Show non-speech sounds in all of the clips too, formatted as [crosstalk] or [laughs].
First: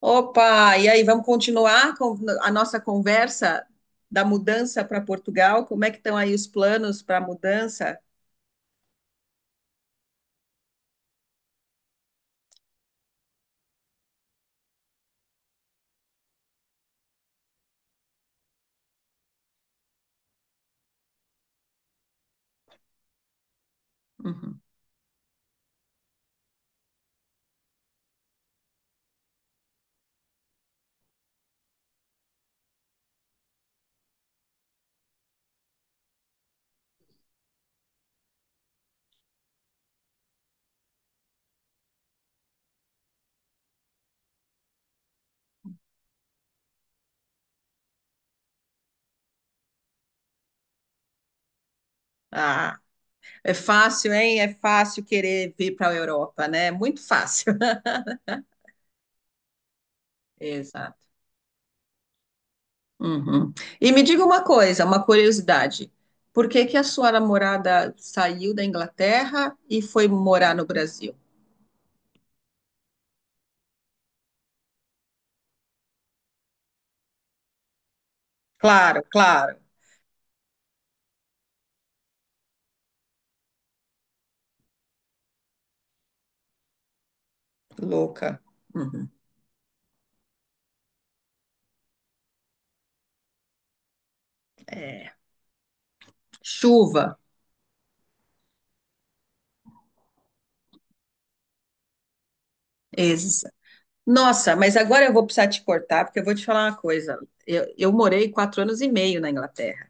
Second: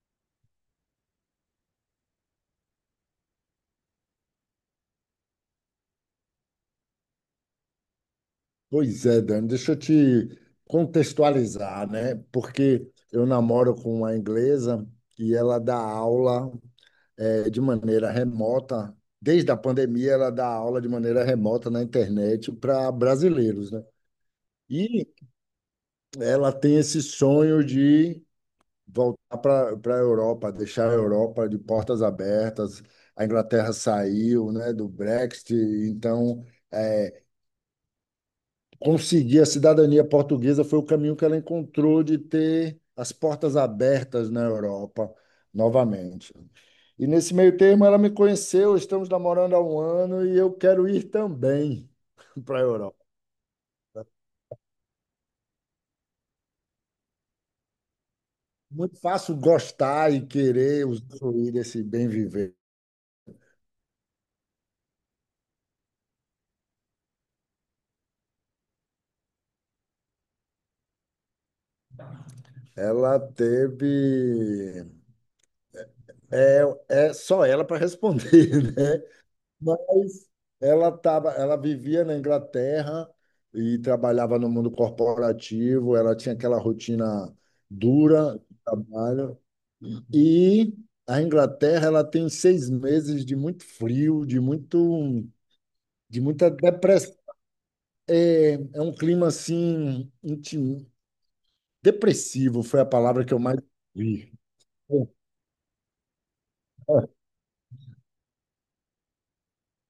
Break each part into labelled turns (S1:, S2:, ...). S1: Opa, e aí, vamos continuar com a nossa conversa da mudança para Portugal? Como é que estão aí os planos para a mudança?
S2: Pois é, Dani, deixa eu te contextualizar, né? Porque eu namoro com uma inglesa e ela dá aula de maneira remota. Desde a pandemia, ela dá aula de maneira remota na internet para brasileiros, né?
S1: Uhum.
S2: E ela tem esse sonho de voltar para a Europa, deixar a Europa de portas abertas. A Inglaterra saiu, né, do Brexit, então eh, conseguir a cidadania portuguesa foi o caminho que ela encontrou de ter as portas abertas na Europa novamente. E nesse meio termo ela me conheceu, estamos namorando há um ano e eu quero ir também [laughs] para a
S1: Ah,
S2: Europa.
S1: é fácil, hein? É fácil querer vir para a Europa, né? Muito fácil. [laughs]
S2: Muito fácil gostar e querer
S1: Exato.
S2: usufruir desse bem viver.
S1: Uhum. E me diga uma coisa, uma curiosidade. Por que que a sua namorada saiu da Inglaterra e foi morar no Brasil?
S2: Ela teve. É, é só ela para responder, [laughs]
S1: Claro,
S2: né?
S1: claro.
S2: Mas ela vivia na Inglaterra e trabalhava no mundo corporativo, ela tinha aquela rotina dura
S1: Louca.
S2: de
S1: Uhum.
S2: trabalho. E a Inglaterra, ela tem 6 meses de muito frio,
S1: É.
S2: de muita depressão.
S1: Chuva.
S2: É um clima assim, depressivo foi a palavra que eu mais vi.
S1: Nossa, mas agora eu vou precisar te cortar, porque eu vou te falar uma coisa.
S2: [laughs]
S1: Eu morei 4 anos e meio na Inglaterra.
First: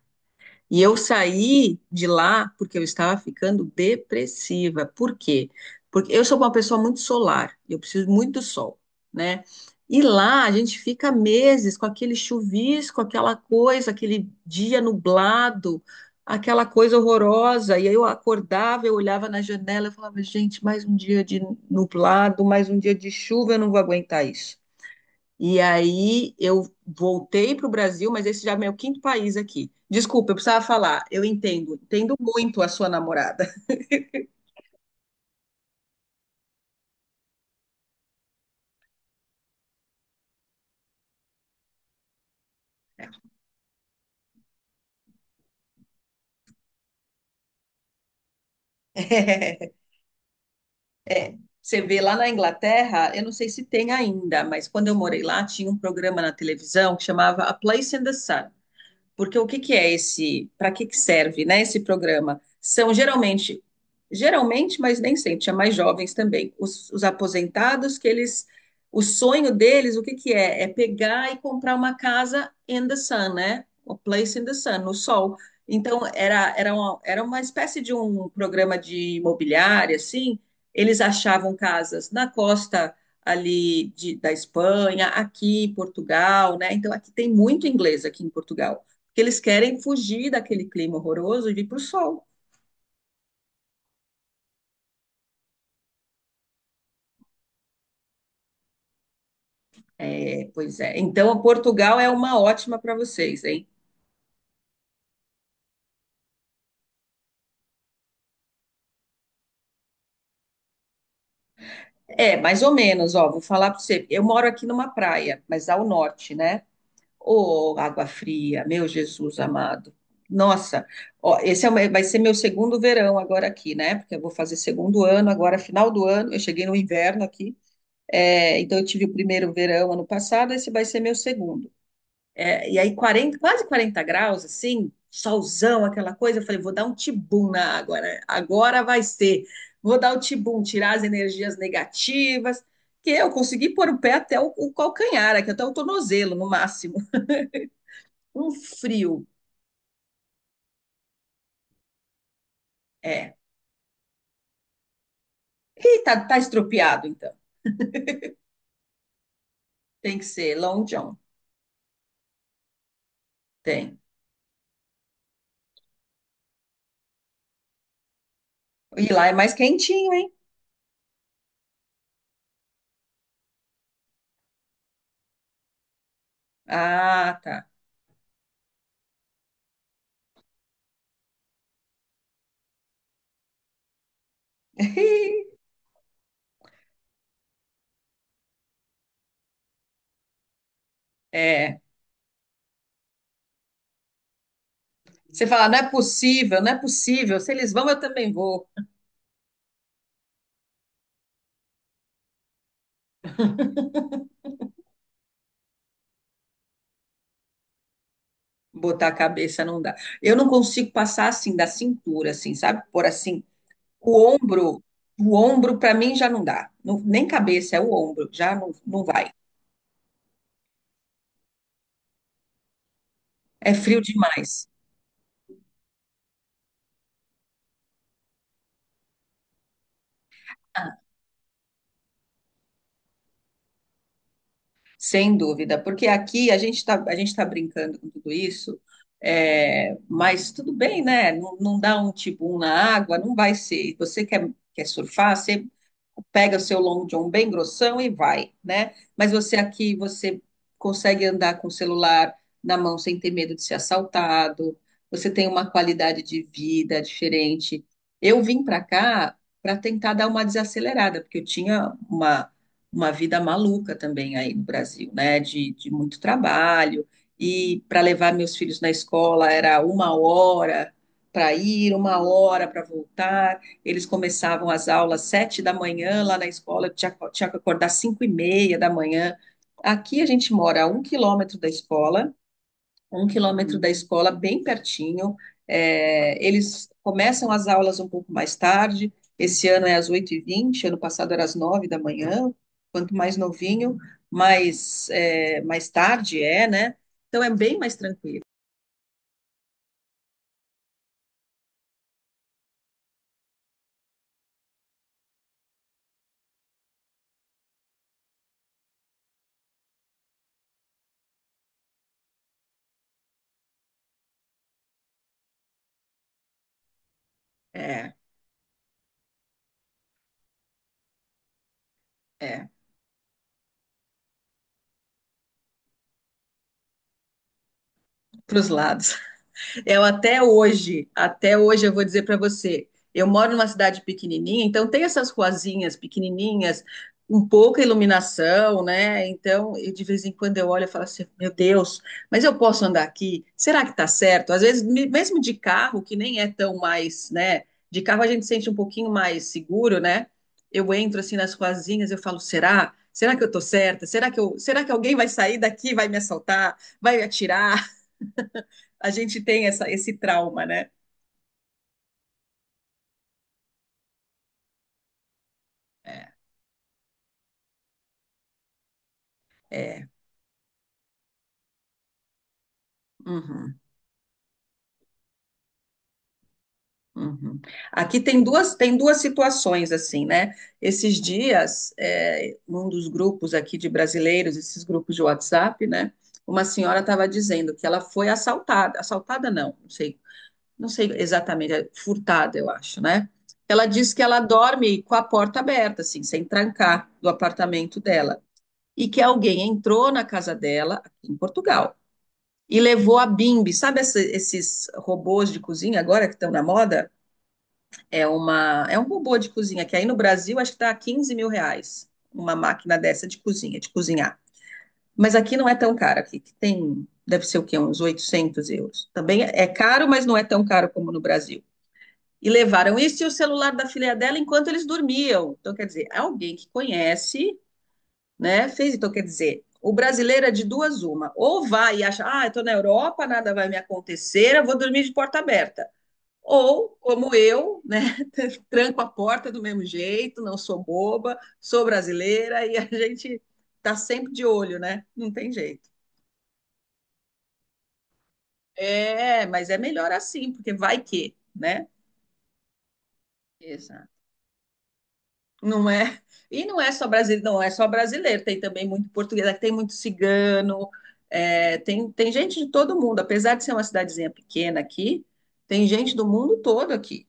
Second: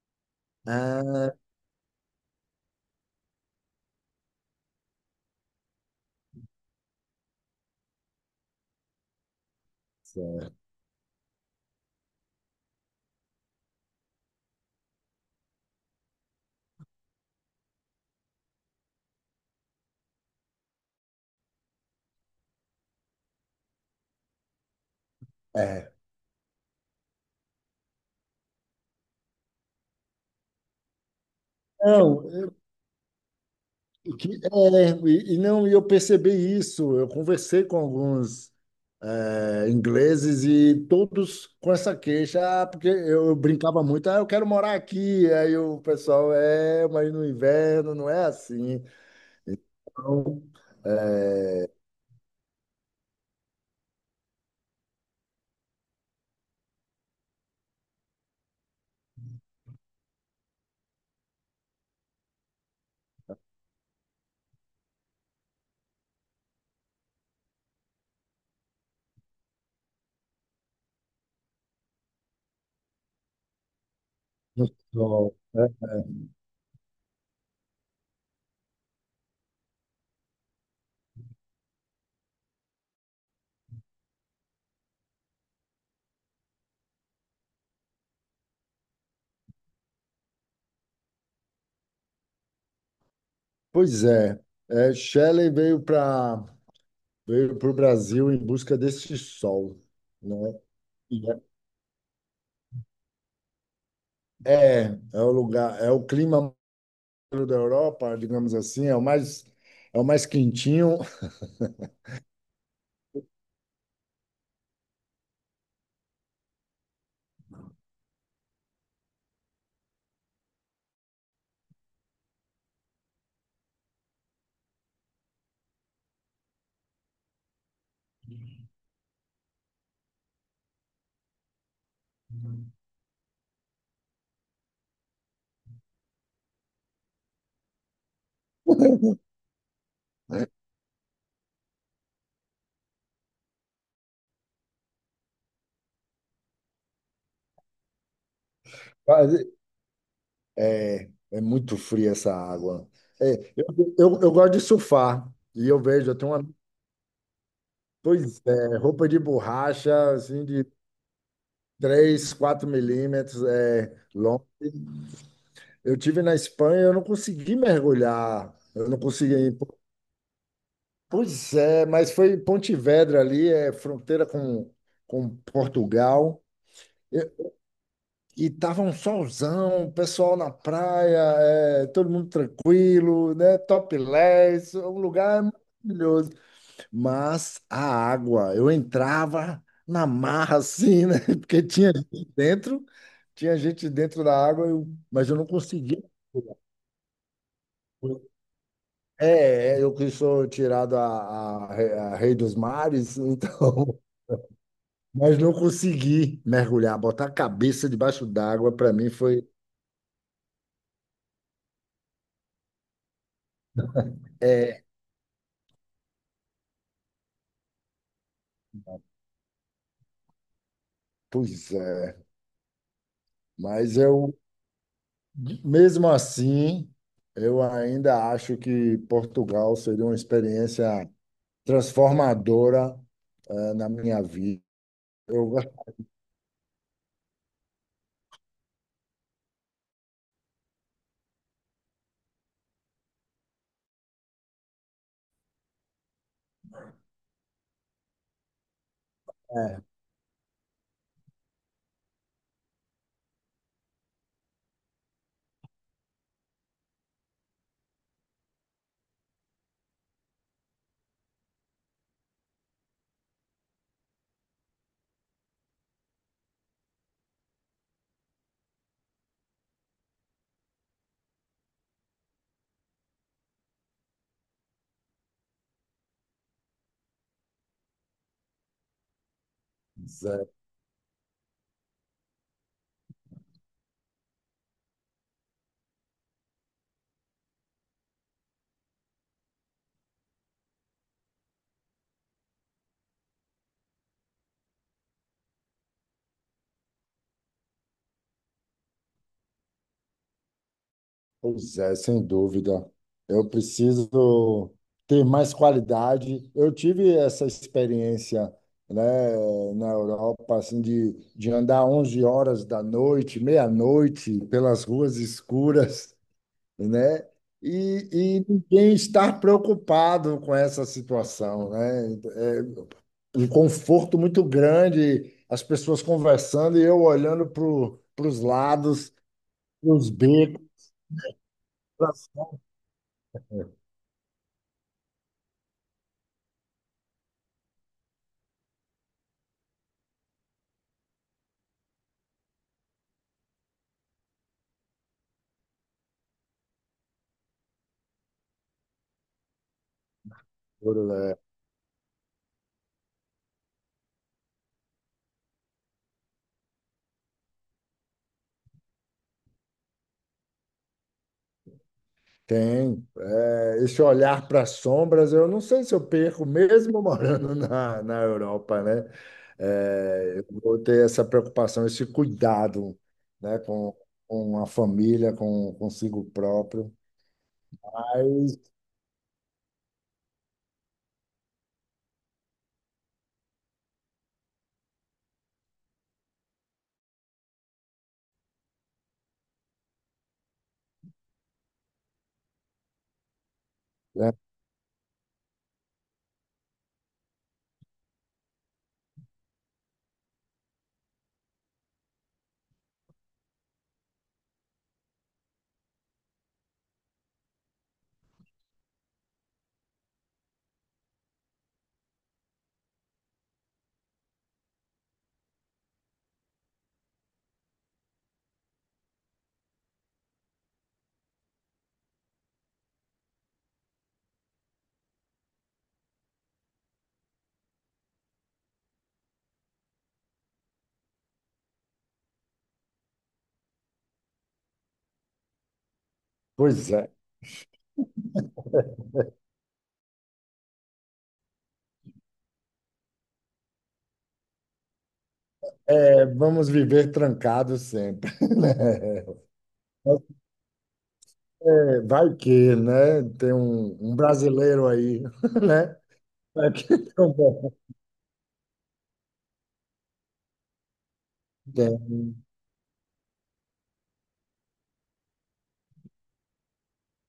S1: E eu
S2: Ah,
S1: saí de lá porque eu estava ficando depressiva. Por quê? Porque eu sou uma pessoa muito solar, eu preciso muito do sol, né? E lá a
S2: certo.
S1: gente fica meses com aquele chuvisco, aquela coisa, aquele dia nublado, aquela coisa horrorosa. E aí eu acordava, eu olhava na janela, e falava, gente, mais um dia de nublado, mais um dia de chuva, eu não vou aguentar isso. E
S2: É.
S1: aí eu voltei para o Brasil, mas esse já é meu quinto país aqui. Desculpa, eu precisava falar. Eu entendo, entendo
S2: Não.
S1: muito a sua namorada.
S2: E é, e não, e eu percebi isso. Eu conversei com alguns ingleses e todos com essa queixa, ah, porque eu brincava muito, ah, eu quero morar aqui. Aí o pessoal, mas no inverno não é assim.
S1: [laughs]
S2: Então, é,
S1: Você vê lá na Inglaterra, eu não sei se tem ainda, mas quando eu morei lá, tinha um programa na televisão que chamava A Place in the Sun. Porque o que que é esse, para que que serve, né, esse programa? São geralmente, mas nem sempre, tinha mais jovens também, os aposentados que eles, o sonho deles, o que que é? É pegar e comprar uma casa in the sun, né? A place in the
S2: no
S1: sun, no
S2: sol,
S1: sol.
S2: né?
S1: Então, era uma espécie de um programa de imobiliária, assim, eles achavam casas na costa ali de- da Espanha, aqui em Portugal, né? Então, aqui tem muito inglês aqui em Portugal que eles querem fugir daquele clima horroroso e vir para o sol.
S2: Pois é, Shelley veio para o Brasil em busca desse sol,
S1: É,
S2: né?
S1: pois é.
S2: E
S1: Então, Portugal é uma ótima para vocês, hein?
S2: é o lugar, é o clima centro da Europa, digamos assim, é o mais quentinho.
S1: É, mais ou menos, ó, vou falar para você. Eu moro aqui numa praia, mas ao norte, né? Ô, água fria, meu Jesus amado. Nossa, ó, esse é o vai ser meu segundo verão agora aqui, né? Porque eu vou fazer segundo ano agora, final do ano. Eu cheguei no inverno aqui, é, então eu tive o primeiro verão ano passado, esse vai ser meu segundo. É, e aí 40, quase 40 graus, assim, solzão, aquela coisa, eu falei, vou dar um tibum na água, né? Agora vai ser. Vou dar o tibum, tirar as energias negativas, que eu consegui pôr o pé até o calcanhar, aqui até o tornozelo, no máximo. [laughs] Um
S2: [laughs]
S1: frio,
S2: Mas é muito fria essa água.
S1: é.
S2: É, eu gosto de surfar e
S1: E tá,
S2: eu tenho
S1: tá
S2: uma,
S1: estropiado, então.
S2: pois é, roupa de borracha,
S1: Tem que
S2: assim,
S1: ser
S2: de
S1: Long John,
S2: 3 4 milímetros, é
S1: tem.
S2: longa. Eu tive na Espanha, eu não consegui mergulhar, eu não
S1: E lá é mais
S2: consegui.
S1: quentinho, hein?
S2: Pois é, mas foi em Pontevedra ali, é fronteira com Portugal.
S1: Ah, tá.
S2: E tava um solzão, o pessoal na praia, todo mundo tranquilo, né? Topless, um lugar
S1: [laughs]
S2: maravilhoso. Mas a água, eu entrava na marra assim, né? [laughs] Porque
S1: É.
S2: tinha gente dentro da água, mas eu não
S1: Você fala, não é
S2: conseguia.
S1: possível, não é possível. Se eles vão, eu também vou.
S2: É, eu que sou tirado a rei dos mares, então, [laughs] mas não consegui mergulhar, botar a cabeça debaixo d'água, para
S1: Botar
S2: mim
S1: a
S2: foi.
S1: cabeça não dá. Eu não consigo passar assim da cintura, assim, sabe? Por assim, o ombro,
S2: É,
S1: o ombro para mim já não dá. Não- nem cabeça, é o ombro, já não, não vai.
S2: pois é.
S1: É
S2: Mas
S1: frio
S2: eu,
S1: demais.
S2: mesmo assim, eu ainda acho que Portugal seria uma experiência transformadora, na minha vida.
S1: Sem
S2: Eu,
S1: dúvida, porque aqui a gente tá brincando com tudo isso, é, mas tudo bem, né? Não, não dá um tibum na água, não vai ser. Você quer surfar, você pega o seu long john bem grossão e vai, né? Mas você
S2: é,
S1: aqui, você consegue andar com o celular na mão sem ter medo de ser assaltado, você tem uma qualidade de vida diferente. Eu vim para cá para tentar dar uma desacelerada, porque eu tinha uma vida maluca também aí no Brasil, né? De muito trabalho. E para levar meus filhos na escola era 1 hora para ir, 1 hora para voltar. Eles começavam as aulas 7 da manhã lá na escola, eu tinha que acordar 5h30 da manhã. Aqui a
S2: Zé,
S1: gente mora a 1 km da escola, 1 km da escola, bem pertinho. É, eles começam as aulas um pouco mais tarde. Esse ano é às 8h20 ano passado era às 9 da manhã. Quanto mais novinho, mais, é, mais tarde é, né? Então é bem mais tranquilo.
S2: pois é, sem dúvida. Eu preciso ter mais qualidade. Eu tive essa experiência, né, na Europa, assim, de andar 11 horas da noite, meia-noite, pelas ruas escuras, né?
S1: É,
S2: E ninguém estar preocupado com essa situação, né? É
S1: é,
S2: um conforto muito grande, as pessoas conversando e eu olhando para os
S1: para os
S2: lados,
S1: lados.
S2: para
S1: Eu
S2: os becos,
S1: até hoje eu vou
S2: para
S1: dizer
S2: as
S1: para você, eu moro numa cidade pequenininha, então tem essas ruazinhas pequenininhas, um pouca iluminação, né? Então, eu, de vez em quando eu olho e falo assim, meu Deus, mas eu posso andar aqui? Será que tá certo? Às vezes, me- mesmo de carro, que nem é tão mais, né? De carro a gente sente um pouquinho mais seguro, né? Eu
S2: sombras,
S1: entro assim
S2: né?
S1: nas ruazinhas, eu falo, será? Será que eu tô certa? Será que eu, será que alguém vai sair daqui, e vai me assaltar, vai me atirar? A gente tem essa, esse trauma, né?
S2: Tem. É, esse olhar para as sombras, eu não sei se eu
S1: É.
S2: perco, mesmo [laughs] morando na Europa, né?
S1: É.
S2: É, eu vou ter essa preocupação, esse cuidado, né,
S1: Uhum,
S2: com a família, com consigo próprio.
S1: uhum. Aqui tem
S2: Mas
S1: duas situações assim, né? Esses dias, é, um dos grupos aqui de brasileiros, esses grupos de WhatsApp, né? Uma senhora estava dizendo que ela foi assaltada, assaltada não, não sei, não sei exatamente, é furtada, eu acho, né? Ela diz que ela dorme com a porta aberta, assim, sem trancar do apartamento dela, e que alguém entrou na casa dela aqui em Portugal e levou a Bimbi. Sabe essa- esses robôs de cozinha agora que estão na moda? É uma, é um robô de cozinha que aí no Brasil acho que está a R$ 15.000 uma máquina dessa de cozinha, de cozinhar. Mas aqui não é tão caro, aqui que tem, deve ser o quê? Uns 800 euros. Também é caro, mas não é tão caro como no Brasil. E levaram isso e o celular da filha dela enquanto eles dormiam. Então, quer dizer, alguém que conhece né? Fez, então quer dizer, o brasileiro é de duas uma, ou vai e acha, ah, eu estou na Europa, nada vai me acontecer, eu vou dormir de porta aberta. Ou,
S2: pois é,
S1: como eu, né, [laughs] tranco a porta do mesmo jeito, não sou boba, sou brasileira e a gente tá sempre de olho, né? Não tem jeito.
S2: Vamos viver trancados sempre, [laughs] né?
S1: É, mas é melhor
S2: Mas,
S1: assim, porque vai que, né?
S2: Vai que, né? Tem
S1: Exato.
S2: um brasileiro aí, [laughs]
S1: Não
S2: né?
S1: é? E
S2: Vai
S1: não
S2: que [laughs]
S1: é só
S2: tem um
S1: brasileiro, não é
S2: bom.
S1: só brasileiro, tem também muito português, aqui tem muito cigano, é, tem
S2: Tem.
S1: gente de todo mundo, apesar de ser uma cidadezinha pequena aqui, tem gente do mundo todo aqui.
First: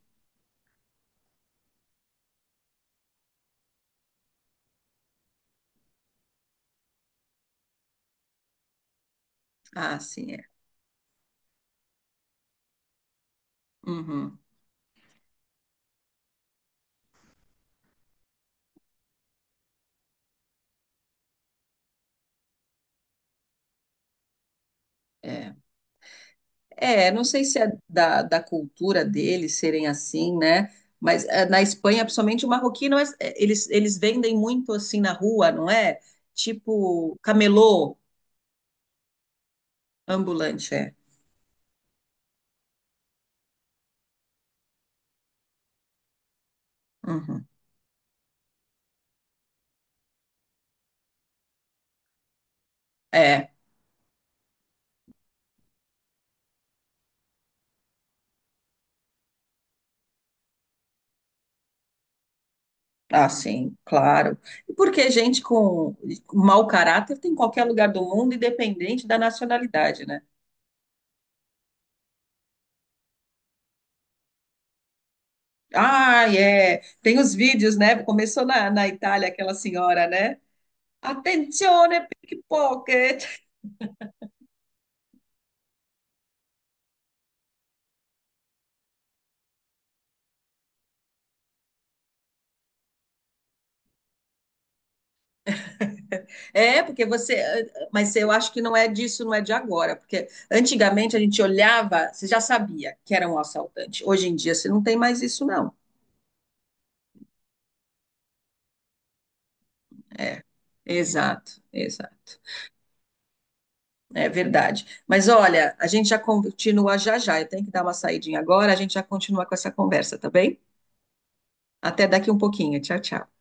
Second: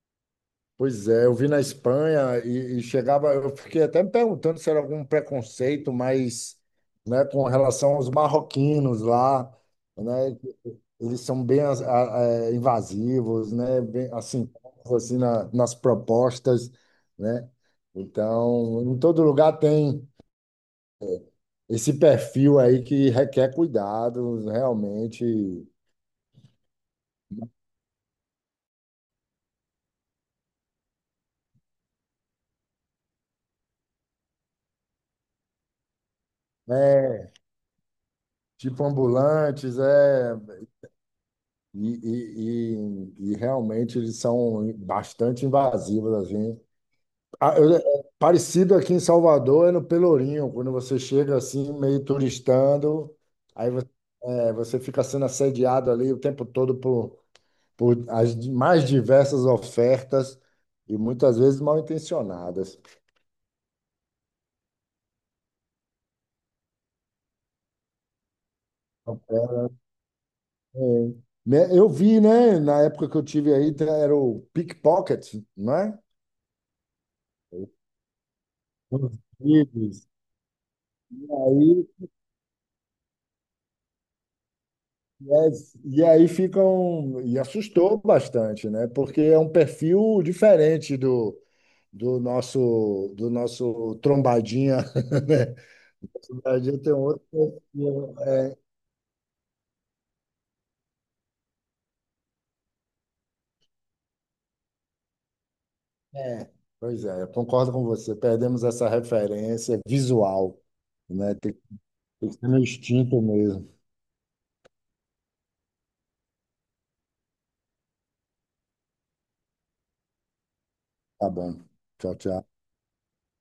S2: Pois é, eu vi na Espanha e chegava, eu fiquei até me perguntando se era algum preconceito, mas, né, com relação aos marroquinos lá,
S1: Ah, sim,
S2: né?
S1: é.
S2: Eles são bem invasivos, né? Bem,
S1: Uhum,
S2: assim, nas propostas, né? Então, em todo lugar tem esse perfil aí que requer cuidados,
S1: é.
S2: realmente.
S1: É, não sei se é da cultura deles serem assim, né? Mas é, na Espanha, principalmente o marroquino, eles, vendem muito assim na rua, não é? Tipo
S2: É,
S1: camelô
S2: tipo ambulantes, é,
S1: ambulante, é.
S2: e, e, e, e realmente eles são bastante invasivos, assim.
S1: Uhum.
S2: Ah, é parecido aqui em Salvador, é no Pelourinho, quando você chega assim, meio turistando,
S1: É.
S2: aí você fica sendo assediado ali o tempo todo por as mais diversas ofertas e muitas vezes mal intencionadas.
S1: Ah, sim, claro. E porque gente com mau caráter tem em qualquer lugar do mundo, independente da nacionalidade, né?
S2: É, né, eu vi, né, na época que eu tive aí, era o pickpocket, né?
S1: Ah, é. Tem os vídeos, né? Começou na
S2: Os
S1: Itália aquela senhora,
S2: livros.
S1: né?
S2: Aí,
S1: Attenzione, pickpocket.
S2: yes, e aí ficam, e assustou bastante, né? Porque é um perfil diferente do nosso trombadinha, [laughs] né? Trombadinha
S1: É,
S2: tem um
S1: porque
S2: outro
S1: você. Mas
S2: perfil.
S1: eu acho
S2: É,
S1: que não é disso, não é de agora. Porque antigamente a gente olhava, você já sabia que era um assaltante. Hoje em dia você não tem mais isso, não.
S2: é. é, Pois é, eu concordo com você. Perdemos essa referência
S1: É,
S2: visual, né? Tem,
S1: exato,
S2: tem que
S1: exato.
S2: ser no instinto mesmo.
S1: É verdade. Mas olha, a gente já continua já já. Eu tenho que dar uma saidinha agora, a gente já continua com essa conversa, tá bem?
S2: Tá bom.
S1: Até
S2: Tchau,
S1: daqui um
S2: tchau.
S1: pouquinho. Tchau, tchau.